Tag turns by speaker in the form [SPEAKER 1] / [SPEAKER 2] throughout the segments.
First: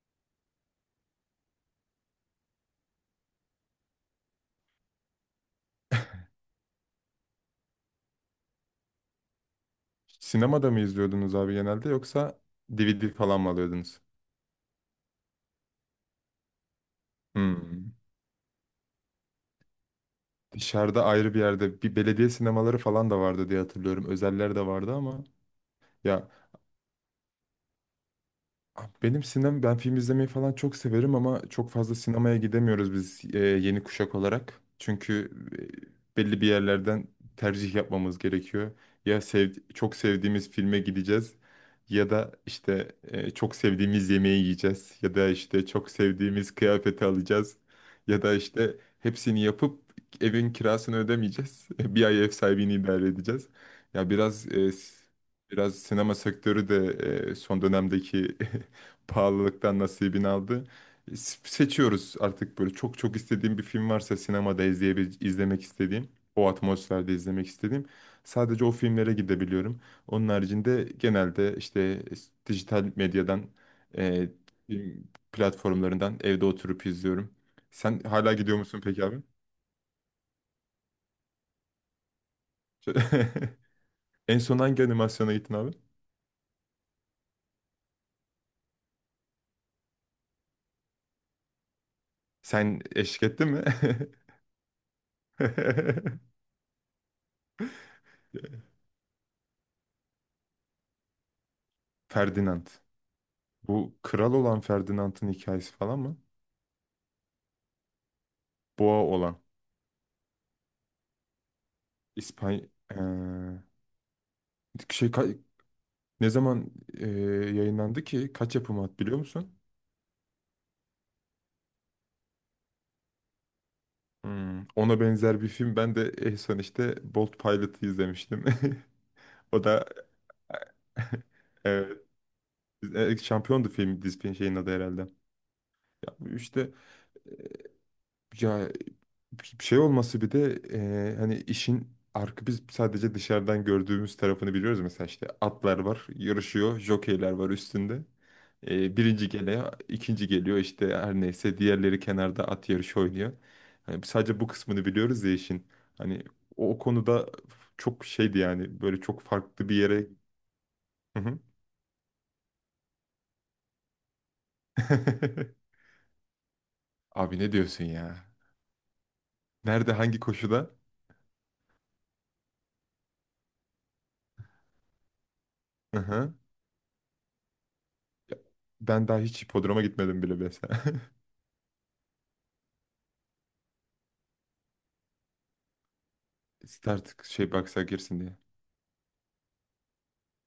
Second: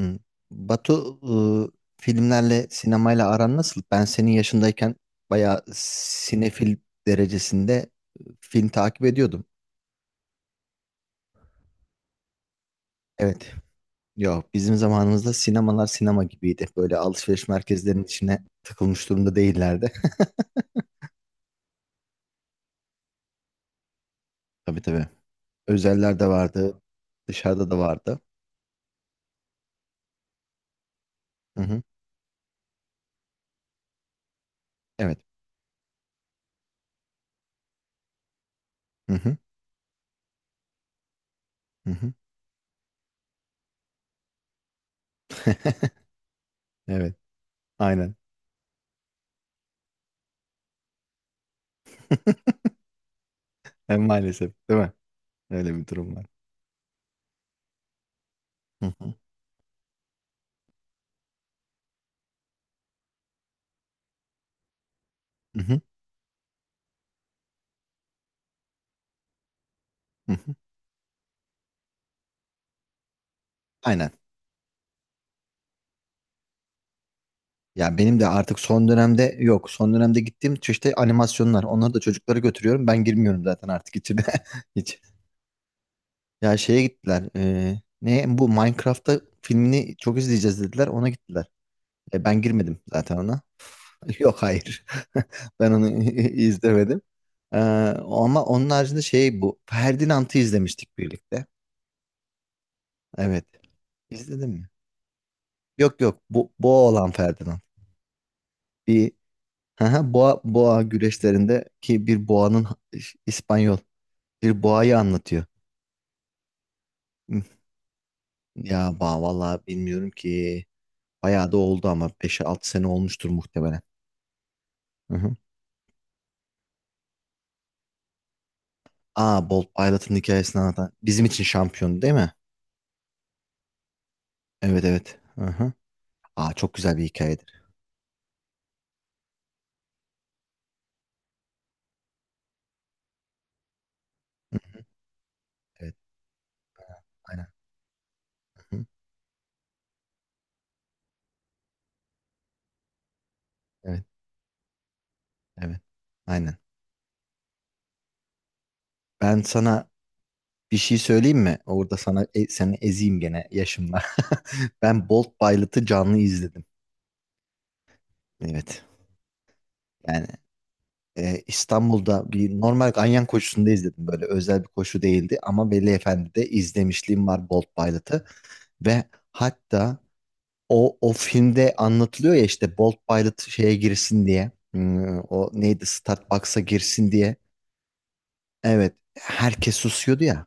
[SPEAKER 1] Hı. Batu, filmlerle, sinemayla aran nasıl? Ben senin yaşındayken bayağı sinefil derecesinde film takip ediyordum.
[SPEAKER 2] Sinemada mı izliyordunuz abi genelde yoksa DVD falan mı
[SPEAKER 1] Evet.
[SPEAKER 2] alıyordunuz?
[SPEAKER 1] Yo, bizim zamanımızda sinemalar sinema gibiydi. Böyle alışveriş
[SPEAKER 2] Hmm.
[SPEAKER 1] merkezlerinin içine tıkılmış durumda değillerdi.
[SPEAKER 2] Dışarıda ayrı bir yerde bir belediye sinemaları falan da vardı diye hatırlıyorum. Özeller de
[SPEAKER 1] Tabii
[SPEAKER 2] vardı
[SPEAKER 1] tabii.
[SPEAKER 2] ama
[SPEAKER 1] Özeller de
[SPEAKER 2] ya
[SPEAKER 1] vardı. Dışarıda da vardı.
[SPEAKER 2] abi. Benim sinem ben film izlemeyi falan çok severim ama
[SPEAKER 1] Hı
[SPEAKER 2] çok
[SPEAKER 1] hı.
[SPEAKER 2] fazla sinemaya gidemiyoruz biz yeni kuşak olarak.
[SPEAKER 1] Evet.
[SPEAKER 2] Çünkü belli bir yerlerden tercih yapmamız gerekiyor.
[SPEAKER 1] Hı hı.
[SPEAKER 2] Çok sevdiğimiz filme gideceğiz
[SPEAKER 1] Hı
[SPEAKER 2] ya
[SPEAKER 1] hı.
[SPEAKER 2] da işte çok sevdiğimiz yemeği yiyeceğiz ya da işte çok sevdiğimiz kıyafeti
[SPEAKER 1] Evet.
[SPEAKER 2] alacağız
[SPEAKER 1] Aynen.
[SPEAKER 2] ya da işte hepsini yapıp evin kirasını ödemeyeceğiz. Bir ay ev sahibini idare edeceğiz. Ya biraz
[SPEAKER 1] Maalesef,
[SPEAKER 2] e,
[SPEAKER 1] değil mi?
[SPEAKER 2] s-
[SPEAKER 1] Öyle
[SPEAKER 2] Biraz
[SPEAKER 1] bir
[SPEAKER 2] sinema
[SPEAKER 1] durum var.
[SPEAKER 2] sektörü de son dönemdeki
[SPEAKER 1] Hı hı.
[SPEAKER 2] pahalılıktan nasibini aldı. Seçiyoruz artık, böyle çok çok istediğim bir film varsa sinemada
[SPEAKER 1] Hı
[SPEAKER 2] izlemek
[SPEAKER 1] hı.
[SPEAKER 2] istediğim, o atmosferde izlemek istediğim, sadece o filmlere gidebiliyorum. Onun
[SPEAKER 1] Hı hı.
[SPEAKER 2] haricinde genelde işte dijital medyadan,
[SPEAKER 1] Aynen.
[SPEAKER 2] e, film platformlarından evde oturup izliyorum.
[SPEAKER 1] Ya
[SPEAKER 2] Sen
[SPEAKER 1] benim de
[SPEAKER 2] hala
[SPEAKER 1] artık
[SPEAKER 2] gidiyor musun
[SPEAKER 1] son
[SPEAKER 2] peki abi?
[SPEAKER 1] dönemde yok. Son dönemde gittiğim çeşitli animasyonlar. Onları da çocuklara götürüyorum. Ben girmiyorum zaten artık içine.
[SPEAKER 2] En son hangi
[SPEAKER 1] Hiç.
[SPEAKER 2] animasyona gittin abi?
[SPEAKER 1] Ya şeye gittiler. Ne bu Minecraft'ta filmini çok izleyeceğiz dediler. Ona gittiler. Ben girmedim
[SPEAKER 2] Sen
[SPEAKER 1] zaten
[SPEAKER 2] eşlik
[SPEAKER 1] ona.
[SPEAKER 2] ettin mi?
[SPEAKER 1] Yok hayır. Ben onu izlemedim. Ee, Ama onun haricinde şey bu. Ferdinand'ı izlemiştik birlikte.
[SPEAKER 2] Ferdinand.
[SPEAKER 1] Evet.
[SPEAKER 2] Bu kral
[SPEAKER 1] İzledin
[SPEAKER 2] olan
[SPEAKER 1] mi?
[SPEAKER 2] Ferdinand'ın hikayesi falan
[SPEAKER 1] Yok
[SPEAKER 2] mı?
[SPEAKER 1] yok. Bu, bu olan Ferdinand.
[SPEAKER 2] Boğa
[SPEAKER 1] Bir
[SPEAKER 2] olan
[SPEAKER 1] Hı hı, boğa güreşlerinde ki bir
[SPEAKER 2] İspanya
[SPEAKER 1] boğanın İspanyol bir boğayı
[SPEAKER 2] şey ka-
[SPEAKER 1] anlatıyor.
[SPEAKER 2] ne zaman
[SPEAKER 1] Hı.
[SPEAKER 2] yayınlandı ki? Kaç yapımı
[SPEAKER 1] Ya
[SPEAKER 2] at biliyor musun?
[SPEAKER 1] vallahi bilmiyorum ki. Bayağı da oldu ama beş altı sene olmuştur muhtemelen.
[SPEAKER 2] Hmm, ona
[SPEAKER 1] Hı hı.
[SPEAKER 2] benzer bir film ben de en son işte Bolt Pilot'ı izlemiştim.
[SPEAKER 1] Aa
[SPEAKER 2] O
[SPEAKER 1] Bolt
[SPEAKER 2] da
[SPEAKER 1] Pilot'ın hikayesini anlatan. Bizim için
[SPEAKER 2] evet,
[SPEAKER 1] şampiyon değil mi?
[SPEAKER 2] şampiyondu film dizinin şeyin adı
[SPEAKER 1] Evet
[SPEAKER 2] herhalde.
[SPEAKER 1] evet. Hı hı.
[SPEAKER 2] Ya bu
[SPEAKER 1] Aa
[SPEAKER 2] işte
[SPEAKER 1] çok güzel bir
[SPEAKER 2] e,
[SPEAKER 1] hikayedir.
[SPEAKER 2] ya şey olması, bir de hani işin biz sadece dışarıdan gördüğümüz tarafını
[SPEAKER 1] Hı,
[SPEAKER 2] biliyoruz. Mesela işte atlar
[SPEAKER 1] evet
[SPEAKER 2] var, yarışıyor, jokeyler
[SPEAKER 1] aynen.
[SPEAKER 2] var üstünde.
[SPEAKER 1] Hı hı.
[SPEAKER 2] Birinci geliyor, ikinci geliyor işte, her neyse diğerleri kenarda at yarışı oynuyor. Hani
[SPEAKER 1] Evet
[SPEAKER 2] biz sadece bu kısmını biliyoruz ya işin.
[SPEAKER 1] evet.
[SPEAKER 2] Hani
[SPEAKER 1] Aynen.
[SPEAKER 2] o konuda çok şeydi, yani böyle çok
[SPEAKER 1] Ben
[SPEAKER 2] farklı bir
[SPEAKER 1] sana
[SPEAKER 2] yere.
[SPEAKER 1] bir şey
[SPEAKER 2] Hı
[SPEAKER 1] söyleyeyim
[SPEAKER 2] hı.
[SPEAKER 1] mi? Orada sana seni ezeyim gene yaşımla. Ben Bolt Pilot'ı canlı izledim.
[SPEAKER 2] Abi, ne diyorsun ya?
[SPEAKER 1] Evet.
[SPEAKER 2] Nerede, hangi
[SPEAKER 1] Yani
[SPEAKER 2] koşuda?
[SPEAKER 1] İstanbul'da bir normal ganyan koşusunda izledim. Böyle özel bir koşu değildi ama Veli
[SPEAKER 2] Hı hı.
[SPEAKER 1] Efendi'de izlemişliğim var Bolt Pilot'ı ve
[SPEAKER 2] Ben daha hiç hipodroma
[SPEAKER 1] hatta
[SPEAKER 2] gitmedim bile mesela.
[SPEAKER 1] o filmde anlatılıyor ya işte Bolt Pilot şeye girsin diye o neydi Startbox'a girsin
[SPEAKER 2] Start
[SPEAKER 1] diye
[SPEAKER 2] şey, baksa girsin diye.
[SPEAKER 1] evet herkes susuyordu ya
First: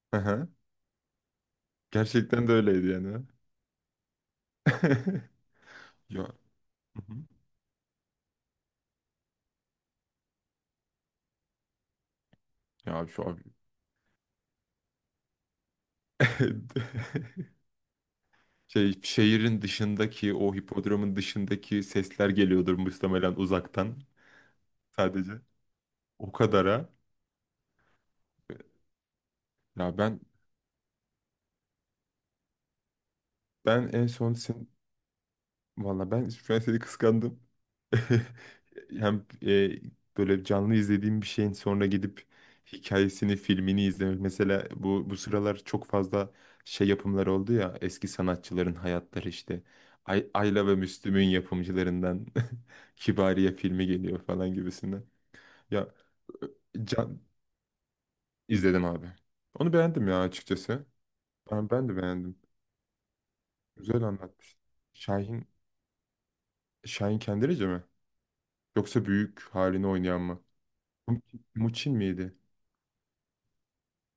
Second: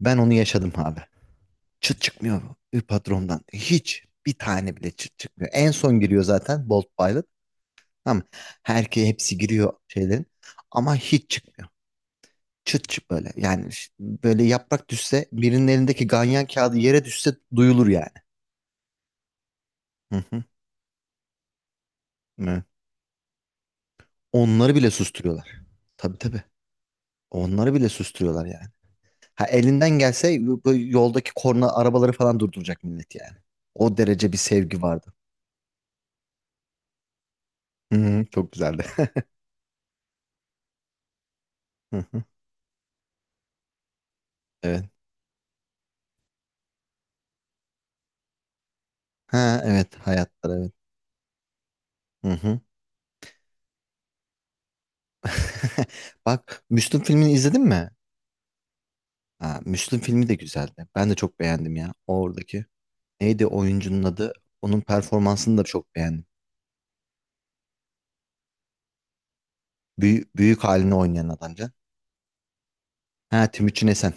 [SPEAKER 1] ben onu
[SPEAKER 2] Aha.
[SPEAKER 1] yaşadım abi. Çıt çıkmıyor
[SPEAKER 2] Gerçekten de
[SPEAKER 1] bir
[SPEAKER 2] öyleydi yani.
[SPEAKER 1] patrondan hiç bir tane bile çıt çıkmıyor. En son giriyor
[SPEAKER 2] Ya.
[SPEAKER 1] zaten Bolt Pilot.
[SPEAKER 2] Mhm.
[SPEAKER 1] Tamam. Herkes hepsi giriyor şeylerin ama hiç çıkmıyor. Çıt
[SPEAKER 2] Ya
[SPEAKER 1] çıt
[SPEAKER 2] abi şu
[SPEAKER 1] böyle.
[SPEAKER 2] abi.
[SPEAKER 1] Yani böyle yaprak düşse birinin elindeki ganyan kağıdı yere düşse duyulur yani.
[SPEAKER 2] Şey, şehrin
[SPEAKER 1] Hı
[SPEAKER 2] dışındaki,
[SPEAKER 1] hı.
[SPEAKER 2] o hipodromun dışındaki sesler
[SPEAKER 1] Evet.
[SPEAKER 2] geliyordur muhtemelen uzaktan
[SPEAKER 1] Onları bile
[SPEAKER 2] sadece.
[SPEAKER 1] susturuyorlar. Tabii
[SPEAKER 2] O
[SPEAKER 1] tabii.
[SPEAKER 2] kadara.
[SPEAKER 1] Onları bile susturuyorlar yani. Ha elinden
[SPEAKER 2] Ya ben
[SPEAKER 1] gelse bu yoldaki korna arabaları falan durduracak millet yani.
[SPEAKER 2] ben
[SPEAKER 1] O
[SPEAKER 2] en
[SPEAKER 1] derece
[SPEAKER 2] son
[SPEAKER 1] bir
[SPEAKER 2] sin-
[SPEAKER 1] sevgi vardı.
[SPEAKER 2] Valla ben şu an seni kıskandım.
[SPEAKER 1] Hı hı. Çok güzeldi.
[SPEAKER 2] Hem böyle canlı izlediğim bir şeyin sonra
[SPEAKER 1] Hı hı.
[SPEAKER 2] gidip hikayesini, filmini izlemek. Mesela
[SPEAKER 1] Evet.
[SPEAKER 2] bu sıralar çok fazla şey yapımları oldu ya, eski sanatçıların hayatları
[SPEAKER 1] Ha
[SPEAKER 2] işte.
[SPEAKER 1] evet
[SPEAKER 2] Ay,
[SPEAKER 1] hayatlar
[SPEAKER 2] Ayla
[SPEAKER 1] evet.
[SPEAKER 2] ve Müslüm'ün yapımcılarından
[SPEAKER 1] Hı hı.
[SPEAKER 2] Kibariye filmi geliyor falan gibisinden. Ya
[SPEAKER 1] Bak
[SPEAKER 2] e,
[SPEAKER 1] Müslüm
[SPEAKER 2] can
[SPEAKER 1] filmini izledin mi?
[SPEAKER 2] izledim abi.
[SPEAKER 1] Ha,
[SPEAKER 2] Onu
[SPEAKER 1] Müslüm
[SPEAKER 2] beğendim ya,
[SPEAKER 1] filmi de güzeldi.
[SPEAKER 2] açıkçası.
[SPEAKER 1] Ben de çok
[SPEAKER 2] Ben,
[SPEAKER 1] beğendim
[SPEAKER 2] ben
[SPEAKER 1] ya
[SPEAKER 2] de beğendim.
[SPEAKER 1] oradaki. Neydi
[SPEAKER 2] Güzel
[SPEAKER 1] oyuncunun adı?
[SPEAKER 2] anlatmış.
[SPEAKER 1] Onun
[SPEAKER 2] Şahin
[SPEAKER 1] performansını da çok beğendim.
[SPEAKER 2] Şahin Kendirici mi? Yoksa büyük halini oynayan
[SPEAKER 1] Büyük,
[SPEAKER 2] mı?
[SPEAKER 1] büyük halini oynayan
[SPEAKER 2] Timuçin
[SPEAKER 1] adamca.
[SPEAKER 2] Timuçin miydi?
[SPEAKER 1] Ha Timuçin Esen.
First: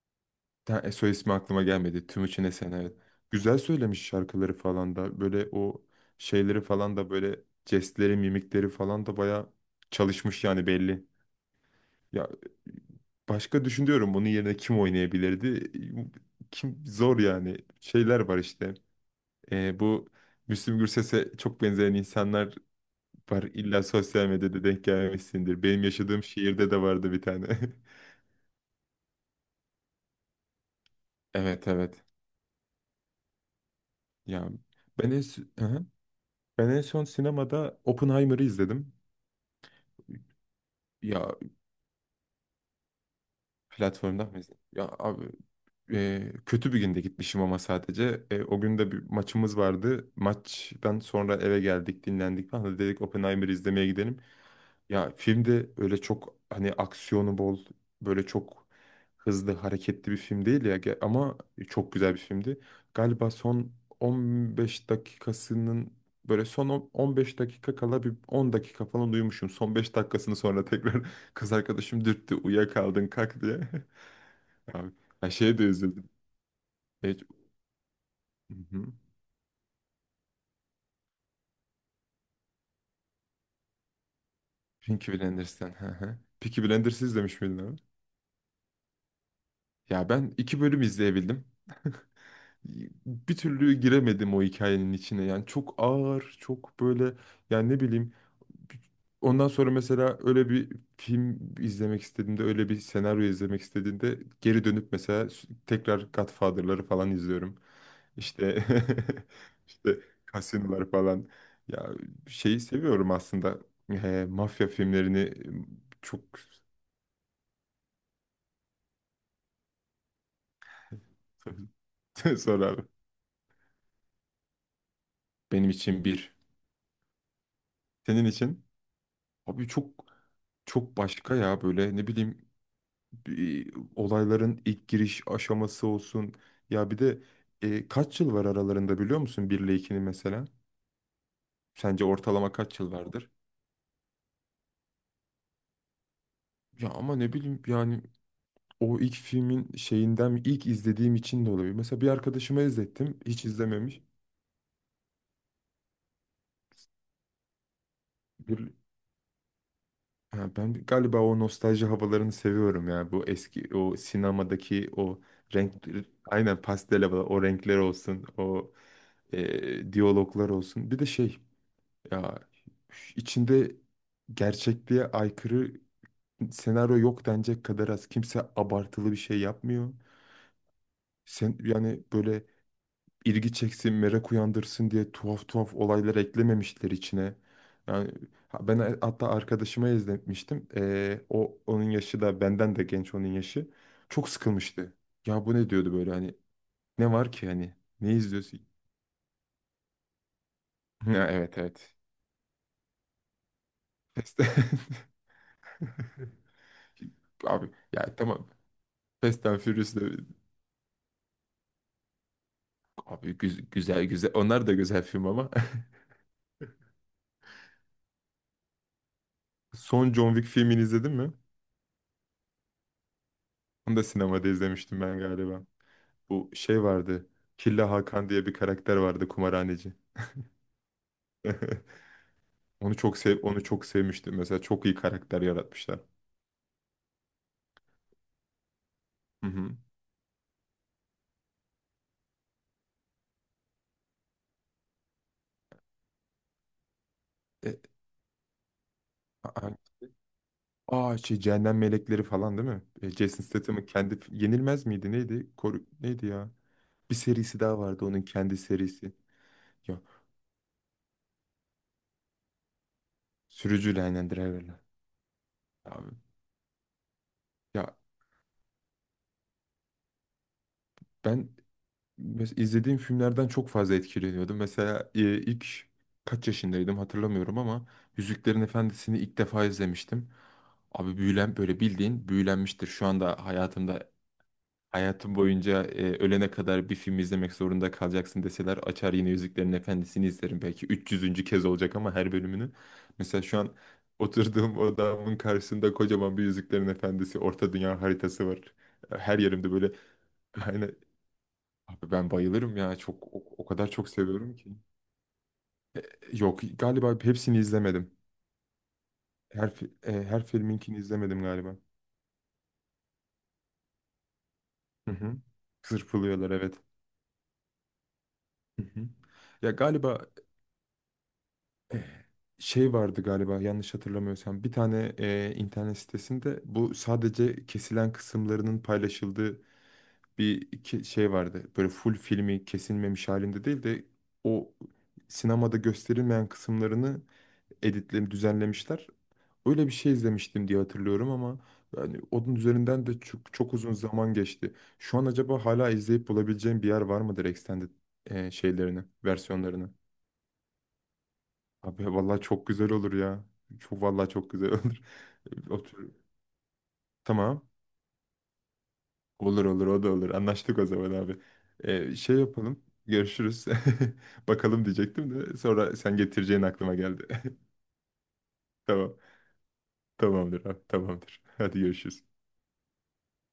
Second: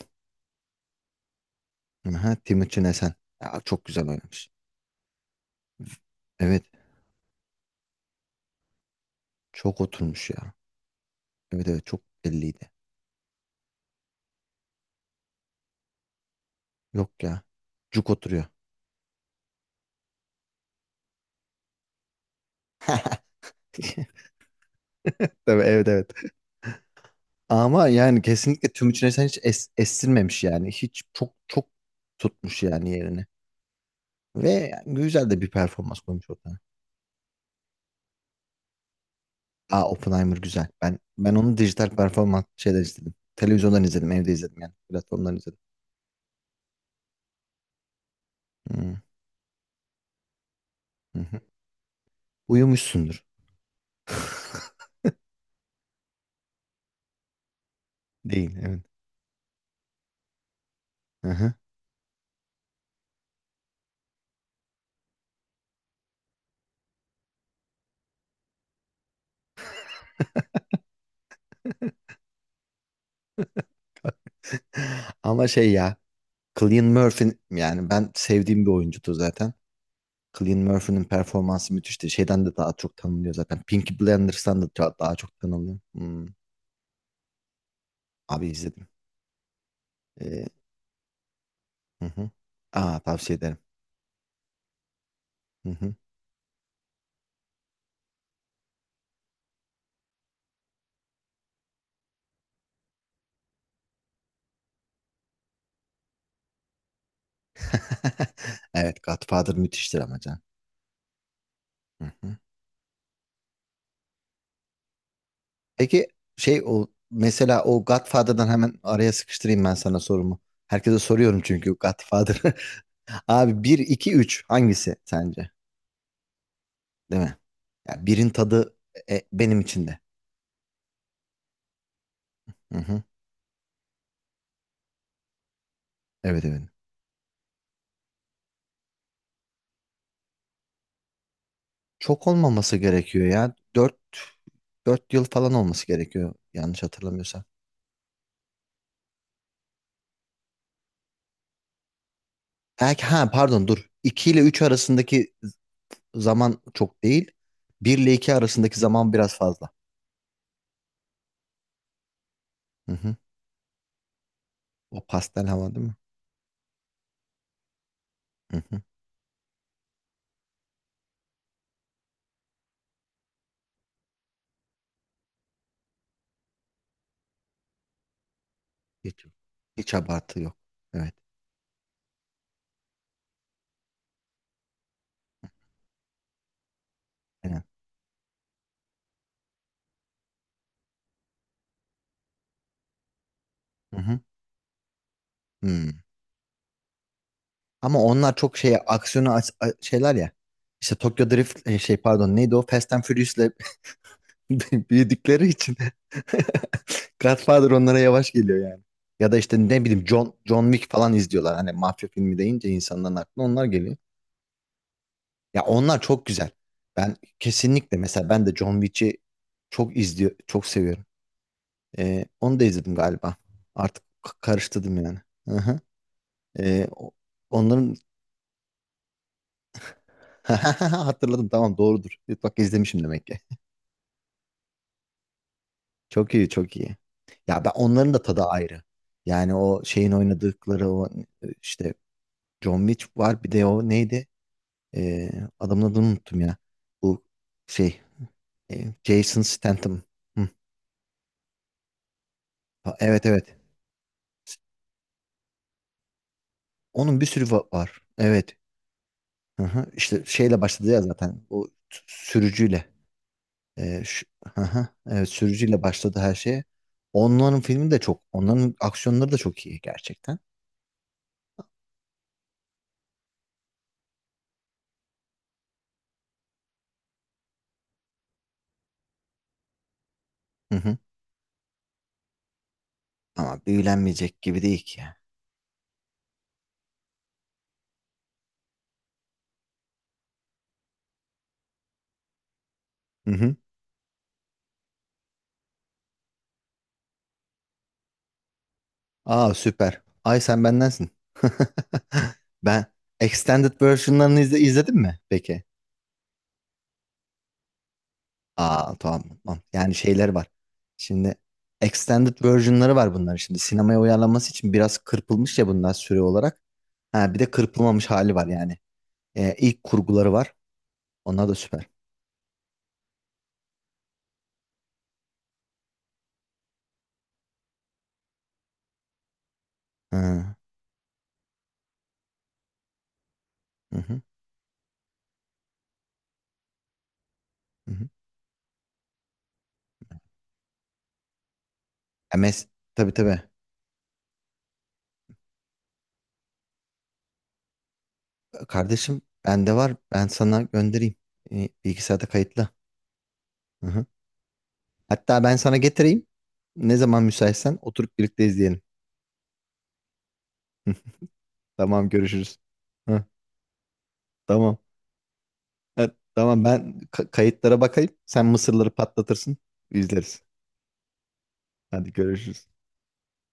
[SPEAKER 2] Ha, soy ismi aklıma gelmedi.
[SPEAKER 1] Ha
[SPEAKER 2] Timuçin Esen,
[SPEAKER 1] Timuçin
[SPEAKER 2] evet.
[SPEAKER 1] Esen.
[SPEAKER 2] Güzel
[SPEAKER 1] Ya, çok
[SPEAKER 2] söylemiş
[SPEAKER 1] güzel oynamış.
[SPEAKER 2] şarkıları falan da. Böyle o şeyleri
[SPEAKER 1] Evet.
[SPEAKER 2] falan da, böyle jestleri, mimikleri falan da baya
[SPEAKER 1] Çok oturmuş
[SPEAKER 2] çalışmış,
[SPEAKER 1] ya.
[SPEAKER 2] yani belli.
[SPEAKER 1] Evet evet çok
[SPEAKER 2] Ya
[SPEAKER 1] belliydi.
[SPEAKER 2] başka düşünüyorum, bunun yerine kim oynayabilirdi? Kim, zor
[SPEAKER 1] Yok ya.
[SPEAKER 2] yani.
[SPEAKER 1] Cuk
[SPEAKER 2] Şeyler var
[SPEAKER 1] oturuyor.
[SPEAKER 2] işte. Bu Müslüm Gürses'e çok benzeyen insanlar var. İlla sosyal medyada denk
[SPEAKER 1] Tabii,
[SPEAKER 2] gelmemişsindir. Benim
[SPEAKER 1] evet evet.
[SPEAKER 2] yaşadığım şehirde de vardı bir tane.
[SPEAKER 1] Ama yani kesinlikle Timuçin Esen hiç estirmemiş yani. Hiç çok çok
[SPEAKER 2] Evet, evet.
[SPEAKER 1] tutmuş yani yerini. Ve
[SPEAKER 2] Ya
[SPEAKER 1] yani güzel de bir
[SPEAKER 2] Hı hı.
[SPEAKER 1] performans koymuş ortaya.
[SPEAKER 2] Ben en son sinemada Oppenheimer'ı izledim.
[SPEAKER 1] Aa Oppenheimer güzel. Ben
[SPEAKER 2] Ya
[SPEAKER 1] onu dijital performans şeyler izledim. Televizyondan izledim, evde
[SPEAKER 2] platformdan mı
[SPEAKER 1] izledim
[SPEAKER 2] izledim?
[SPEAKER 1] yani.
[SPEAKER 2] Ya abi,
[SPEAKER 1] Platformdan izledim.
[SPEAKER 2] kötü bir günde gitmişim ama sadece. E, o gün de
[SPEAKER 1] Hmm,
[SPEAKER 2] bir maçımız vardı. Maçtan
[SPEAKER 1] hı
[SPEAKER 2] sonra
[SPEAKER 1] hı.
[SPEAKER 2] eve geldik, dinlendik falan. Hadi dedik,
[SPEAKER 1] Uyumuşsundur.
[SPEAKER 2] Oppenheimer'ı izlemeye gidelim. Ya filmde öyle çok hani aksiyonu bol, böyle
[SPEAKER 1] Değil,
[SPEAKER 2] çok
[SPEAKER 1] evet.
[SPEAKER 2] hızlı hareketli bir film değil ya.
[SPEAKER 1] Hı
[SPEAKER 2] Ama
[SPEAKER 1] hı.
[SPEAKER 2] çok güzel bir filmdi. Galiba son 15 dakikasının böyle, 15 dakika kala bir 10 dakika falan uyumuşum. Son 5 dakikasını sonra tekrar kız arkadaşım dürttü, uyuyakaldın kalk diye. Abi, ya
[SPEAKER 1] Ama
[SPEAKER 2] şeye de
[SPEAKER 1] şey ya,
[SPEAKER 2] üzüldüm.
[SPEAKER 1] Cillian
[SPEAKER 2] Evet,
[SPEAKER 1] Murphy yani ben
[SPEAKER 2] hı
[SPEAKER 1] sevdiğim bir
[SPEAKER 2] hı.
[SPEAKER 1] oyuncudur zaten. Cillian Murphy'nin performansı müthişti. Şeyden de daha çok tanınıyor zaten. Peaky Blinders'tan da daha
[SPEAKER 2] Peaky
[SPEAKER 1] daha çok
[SPEAKER 2] Blinders'ten.
[SPEAKER 1] tanınıyor.
[SPEAKER 2] Hı hı.
[SPEAKER 1] Hmm,
[SPEAKER 2] Peaky Blinders izlemiş miydin abi?
[SPEAKER 1] abi izledim.
[SPEAKER 2] Ya ben
[SPEAKER 1] Ee,
[SPEAKER 2] iki bölüm izleyebildim,
[SPEAKER 1] hı hı. Aa tavsiye
[SPEAKER 2] bir
[SPEAKER 1] ederim.
[SPEAKER 2] türlü giremedim o hikayenin içine. Yani
[SPEAKER 1] Hı
[SPEAKER 2] çok
[SPEAKER 1] hı.
[SPEAKER 2] ağır, çok böyle, yani ne bileyim. Ondan sonra mesela öyle bir film izlemek istediğimde, öyle bir senaryo izlemek istediğimde geri dönüp mesela tekrar Godfather'ları falan izliyorum. İşte
[SPEAKER 1] Evet, Godfather müthiştir
[SPEAKER 2] işte
[SPEAKER 1] ama can.
[SPEAKER 2] kasinolar falan. Ya
[SPEAKER 1] Hı hı.
[SPEAKER 2] şeyi seviyorum aslında. Mafya filmlerini
[SPEAKER 1] Peki
[SPEAKER 2] çok
[SPEAKER 1] şey o mesela o Godfather'dan hemen araya sıkıştırayım ben sana sorumu. Herkese soruyorum çünkü Godfather.
[SPEAKER 2] sonra
[SPEAKER 1] Abi bir 2 3 hangisi sence?
[SPEAKER 2] benim için bir.
[SPEAKER 1] Değil mi? Ya
[SPEAKER 2] Senin
[SPEAKER 1] birin
[SPEAKER 2] için?
[SPEAKER 1] tadı benim
[SPEAKER 2] Abi,
[SPEAKER 1] içinde.
[SPEAKER 2] çok çok başka ya, böyle ne bileyim,
[SPEAKER 1] Hı hı.
[SPEAKER 2] bir olayların ilk giriş aşaması olsun.
[SPEAKER 1] Evet evet.
[SPEAKER 2] Ya bir de kaç yıl var aralarında biliyor musun 1 ile 2'nin mesela? Sence
[SPEAKER 1] Çok
[SPEAKER 2] ortalama
[SPEAKER 1] olmaması
[SPEAKER 2] kaç yıl
[SPEAKER 1] gerekiyor
[SPEAKER 2] vardır?
[SPEAKER 1] ya. Dört yıl falan olması gerekiyor yanlış
[SPEAKER 2] Ya ama ne
[SPEAKER 1] hatırlamıyorsam.
[SPEAKER 2] bileyim yani, o ilk filmin şeyinden, ilk izlediğim için de olabilir. Mesela bir arkadaşıma
[SPEAKER 1] Belki
[SPEAKER 2] izlettim,
[SPEAKER 1] ha
[SPEAKER 2] hiç
[SPEAKER 1] pardon dur.
[SPEAKER 2] izlememiş.
[SPEAKER 1] İki ile 3 arasındaki zaman çok değil. Bir ile 2 arasındaki zaman biraz fazla.
[SPEAKER 2] Ha, ben galiba o nostalji havalarını seviyorum
[SPEAKER 1] Hı
[SPEAKER 2] ya.
[SPEAKER 1] hı.
[SPEAKER 2] Bu eski, o sinemadaki
[SPEAKER 1] O
[SPEAKER 2] o
[SPEAKER 1] pastel
[SPEAKER 2] renk,
[SPEAKER 1] hava değil mi?
[SPEAKER 2] aynen pastel havalar, o renkler olsun,
[SPEAKER 1] Hı
[SPEAKER 2] o
[SPEAKER 1] hı.
[SPEAKER 2] diyaloglar olsun. Bir de şey ya, içinde gerçekliğe aykırı senaryo yok denecek kadar az. Kimse abartılı bir
[SPEAKER 1] Hiç,
[SPEAKER 2] şey
[SPEAKER 1] hiç
[SPEAKER 2] yapmıyor.
[SPEAKER 1] abartı yok. Evet.
[SPEAKER 2] Sen yani böyle ilgi çeksin, merak uyandırsın diye tuhaf tuhaf olaylar eklememişler içine.
[SPEAKER 1] Aynen.
[SPEAKER 2] Yani hatta arkadaşıma izletmiştim. O, onun yaşı da benden de genç, onun yaşı.
[SPEAKER 1] Hı hı.
[SPEAKER 2] Çok sıkılmıştı. Ya bu ne
[SPEAKER 1] Hmm.
[SPEAKER 2] diyordu, böyle hani ne var ki, hani
[SPEAKER 1] Ama
[SPEAKER 2] ne
[SPEAKER 1] onlar çok
[SPEAKER 2] izliyorsun?
[SPEAKER 1] şey aksiyonu şeyler ya. İşte
[SPEAKER 2] Ya,
[SPEAKER 1] Tokyo
[SPEAKER 2] evet
[SPEAKER 1] Drift
[SPEAKER 2] evet.
[SPEAKER 1] şey pardon neydi o Fast and Furious'le
[SPEAKER 2] Fast and-
[SPEAKER 1] büyüdükleri için Godfather
[SPEAKER 2] Abi
[SPEAKER 1] onlara
[SPEAKER 2] ya,
[SPEAKER 1] yavaş
[SPEAKER 2] tamam.
[SPEAKER 1] geliyor yani. Ya da
[SPEAKER 2] Fast
[SPEAKER 1] işte
[SPEAKER 2] and
[SPEAKER 1] ne
[SPEAKER 2] Furious da
[SPEAKER 1] bileyim John Wick falan izliyorlar. Hani mafya filmi deyince insanların
[SPEAKER 2] abi
[SPEAKER 1] aklına onlar geliyor.
[SPEAKER 2] güzel, güzel. Onlar da güzel film ama.
[SPEAKER 1] Ya onlar çok güzel. Ben kesinlikle mesela ben de John Wick'i çok
[SPEAKER 2] Son
[SPEAKER 1] izliyor,
[SPEAKER 2] John Wick
[SPEAKER 1] çok
[SPEAKER 2] filmini
[SPEAKER 1] seviyorum.
[SPEAKER 2] izledin mi?
[SPEAKER 1] Onu da izledim galiba.
[SPEAKER 2] Onu
[SPEAKER 1] Artık
[SPEAKER 2] da sinemada
[SPEAKER 1] karıştırdım
[SPEAKER 2] izlemiştim
[SPEAKER 1] yani.
[SPEAKER 2] ben galiba. Bu şey
[SPEAKER 1] Ee, o-
[SPEAKER 2] vardı. Killa
[SPEAKER 1] onların
[SPEAKER 2] Hakan diye bir karakter vardı, kumarhaneci.
[SPEAKER 1] hatırladım tamam doğrudur. Bak
[SPEAKER 2] Onu
[SPEAKER 1] izlemişim
[SPEAKER 2] çok
[SPEAKER 1] demek ki.
[SPEAKER 2] sev onu çok sevmiştim. Mesela çok iyi karakter yaratmışlar.
[SPEAKER 1] Çok iyi çok iyi. Ya ben onların da tadı ayrı.
[SPEAKER 2] Hı
[SPEAKER 1] Yani
[SPEAKER 2] hı.
[SPEAKER 1] o şeyin oynadıkları o işte John Wick var bir de o neydi? Ee, Adamın adını unuttum ya. Bu
[SPEAKER 2] E,
[SPEAKER 1] şey Jason
[SPEAKER 2] a- a-
[SPEAKER 1] Statham. Hı.
[SPEAKER 2] aa Şey, Cehennem Melekleri falan değil mi?
[SPEAKER 1] Ha,
[SPEAKER 2] E,
[SPEAKER 1] evet
[SPEAKER 2] Jason
[SPEAKER 1] evet.
[SPEAKER 2] Statham'ın kendi, yenilmez miydi? Neydi? Koru, neydi ya? Bir
[SPEAKER 1] Onun bir sürü
[SPEAKER 2] serisi daha
[SPEAKER 1] var.
[SPEAKER 2] vardı, onun
[SPEAKER 1] Evet.
[SPEAKER 2] kendi serisi.
[SPEAKER 1] Hı hı.
[SPEAKER 2] Ya
[SPEAKER 1] İşte şeyle başladı ya zaten. Sürücüyle.
[SPEAKER 2] sürücü,
[SPEAKER 1] Ee, şu,
[SPEAKER 2] Land Driver'la.
[SPEAKER 1] aha, evet, sürücüyle
[SPEAKER 2] Abi
[SPEAKER 1] başladı her şey. Onların filmi
[SPEAKER 2] ya
[SPEAKER 1] de çok, onların aksiyonları da çok iyi gerçekten.
[SPEAKER 2] ben izlediğim filmlerden çok fazla etkileniyordum. Mesela ilk kaç yaşındaydım hatırlamıyorum ama Yüzüklerin Efendisi'ni ilk defa izlemiştim.
[SPEAKER 1] Hı hı.
[SPEAKER 2] Abi büyülen, böyle bildiğin büyülenmiştir. Şu anda
[SPEAKER 1] Ama
[SPEAKER 2] hayatımda
[SPEAKER 1] büyülenmeyecek gibi değil ki.
[SPEAKER 2] Hayatım boyunca ölene kadar bir film izlemek zorunda kalacaksın deseler, açar yine Yüzüklerin Efendisi'ni izlerim. Belki 300. kez olacak ama her bölümünü.
[SPEAKER 1] Hı
[SPEAKER 2] Mesela
[SPEAKER 1] hı.
[SPEAKER 2] şu an oturduğum odamın karşısında kocaman bir Yüzüklerin Efendisi orta dünya haritası var. Her
[SPEAKER 1] Aa
[SPEAKER 2] yerimde böyle
[SPEAKER 1] süper. Ay sen
[SPEAKER 2] aynen.
[SPEAKER 1] bendensin.
[SPEAKER 2] Abi ben bayılırım
[SPEAKER 1] Ben
[SPEAKER 2] ya. Çok o
[SPEAKER 1] extended
[SPEAKER 2] kadar çok
[SPEAKER 1] version'larını
[SPEAKER 2] seviyorum ki.
[SPEAKER 1] izledin mi peki?
[SPEAKER 2] Yok, galiba hepsini izlemedim.
[SPEAKER 1] Aa tamam, tamam. Yani şeyler
[SPEAKER 2] Her
[SPEAKER 1] var.
[SPEAKER 2] filminkini
[SPEAKER 1] Şimdi
[SPEAKER 2] izlemedim galiba.
[SPEAKER 1] extended version'ları var bunların. Şimdi sinemaya uyarlanması için biraz
[SPEAKER 2] Hı hı.
[SPEAKER 1] kırpılmış ya bunlar süre
[SPEAKER 2] Zırpılıyorlar,
[SPEAKER 1] olarak.
[SPEAKER 2] evet.
[SPEAKER 1] Ha, bir de kırpılmamış hali var yani.
[SPEAKER 2] Hı hı.
[SPEAKER 1] E,
[SPEAKER 2] Ya
[SPEAKER 1] ilk
[SPEAKER 2] galiba
[SPEAKER 1] kurguları var. Onlar da süper.
[SPEAKER 2] şey vardı, galiba yanlış hatırlamıyorsam bir tane internet sitesinde bu sadece kesilen kısımlarının paylaşıldığı
[SPEAKER 1] Ha,
[SPEAKER 2] bir şey vardı. Böyle full filmi kesilmemiş halinde değil
[SPEAKER 1] hı
[SPEAKER 2] de
[SPEAKER 1] hı,
[SPEAKER 2] o sinemada gösterilmeyen kısımlarını
[SPEAKER 1] hı hı.
[SPEAKER 2] editle düzenlemişler. Öyle bir şey izlemiştim diye hatırlıyorum ama yani
[SPEAKER 1] Ya
[SPEAKER 2] onun üzerinden
[SPEAKER 1] tabii
[SPEAKER 2] de
[SPEAKER 1] tabii.
[SPEAKER 2] çok, çok uzun zaman geçti. Şu an acaba hala izleyip bulabileceğim bir yer var mıdır Extended şeylerini,
[SPEAKER 1] Kardeşim bende
[SPEAKER 2] versiyonlarını?
[SPEAKER 1] var. Ben sana göndereyim. E,
[SPEAKER 2] Abi
[SPEAKER 1] bilgisayarda
[SPEAKER 2] vallahi
[SPEAKER 1] kayıtlı.
[SPEAKER 2] çok güzel olur ya.
[SPEAKER 1] Hı
[SPEAKER 2] Çok,
[SPEAKER 1] hı.
[SPEAKER 2] vallahi çok güzel olur.
[SPEAKER 1] Hatta ben sana
[SPEAKER 2] Otur.
[SPEAKER 1] getireyim. Ne zaman
[SPEAKER 2] Tamam.
[SPEAKER 1] müsaitsen oturup birlikte izleyelim.
[SPEAKER 2] Olur olur, o da olur. Anlaştık o
[SPEAKER 1] Hı,
[SPEAKER 2] zaman abi.
[SPEAKER 1] tamam
[SPEAKER 2] Şey
[SPEAKER 1] görüşürüz.
[SPEAKER 2] yapalım.
[SPEAKER 1] Hı,
[SPEAKER 2] Görüşürüz.
[SPEAKER 1] tamam.
[SPEAKER 2] Bakalım diyecektim de sonra
[SPEAKER 1] Ha,
[SPEAKER 2] sen getireceğin
[SPEAKER 1] tamam
[SPEAKER 2] aklıma
[SPEAKER 1] ben
[SPEAKER 2] geldi.
[SPEAKER 1] kayıtlara bakayım. Sen mısırları
[SPEAKER 2] Tamam.
[SPEAKER 1] patlatırsın. İzleriz.
[SPEAKER 2] Tamamdır abi. Tamamdır. Hadi
[SPEAKER 1] Hadi
[SPEAKER 2] görüşürüz.
[SPEAKER 1] görüşürüz.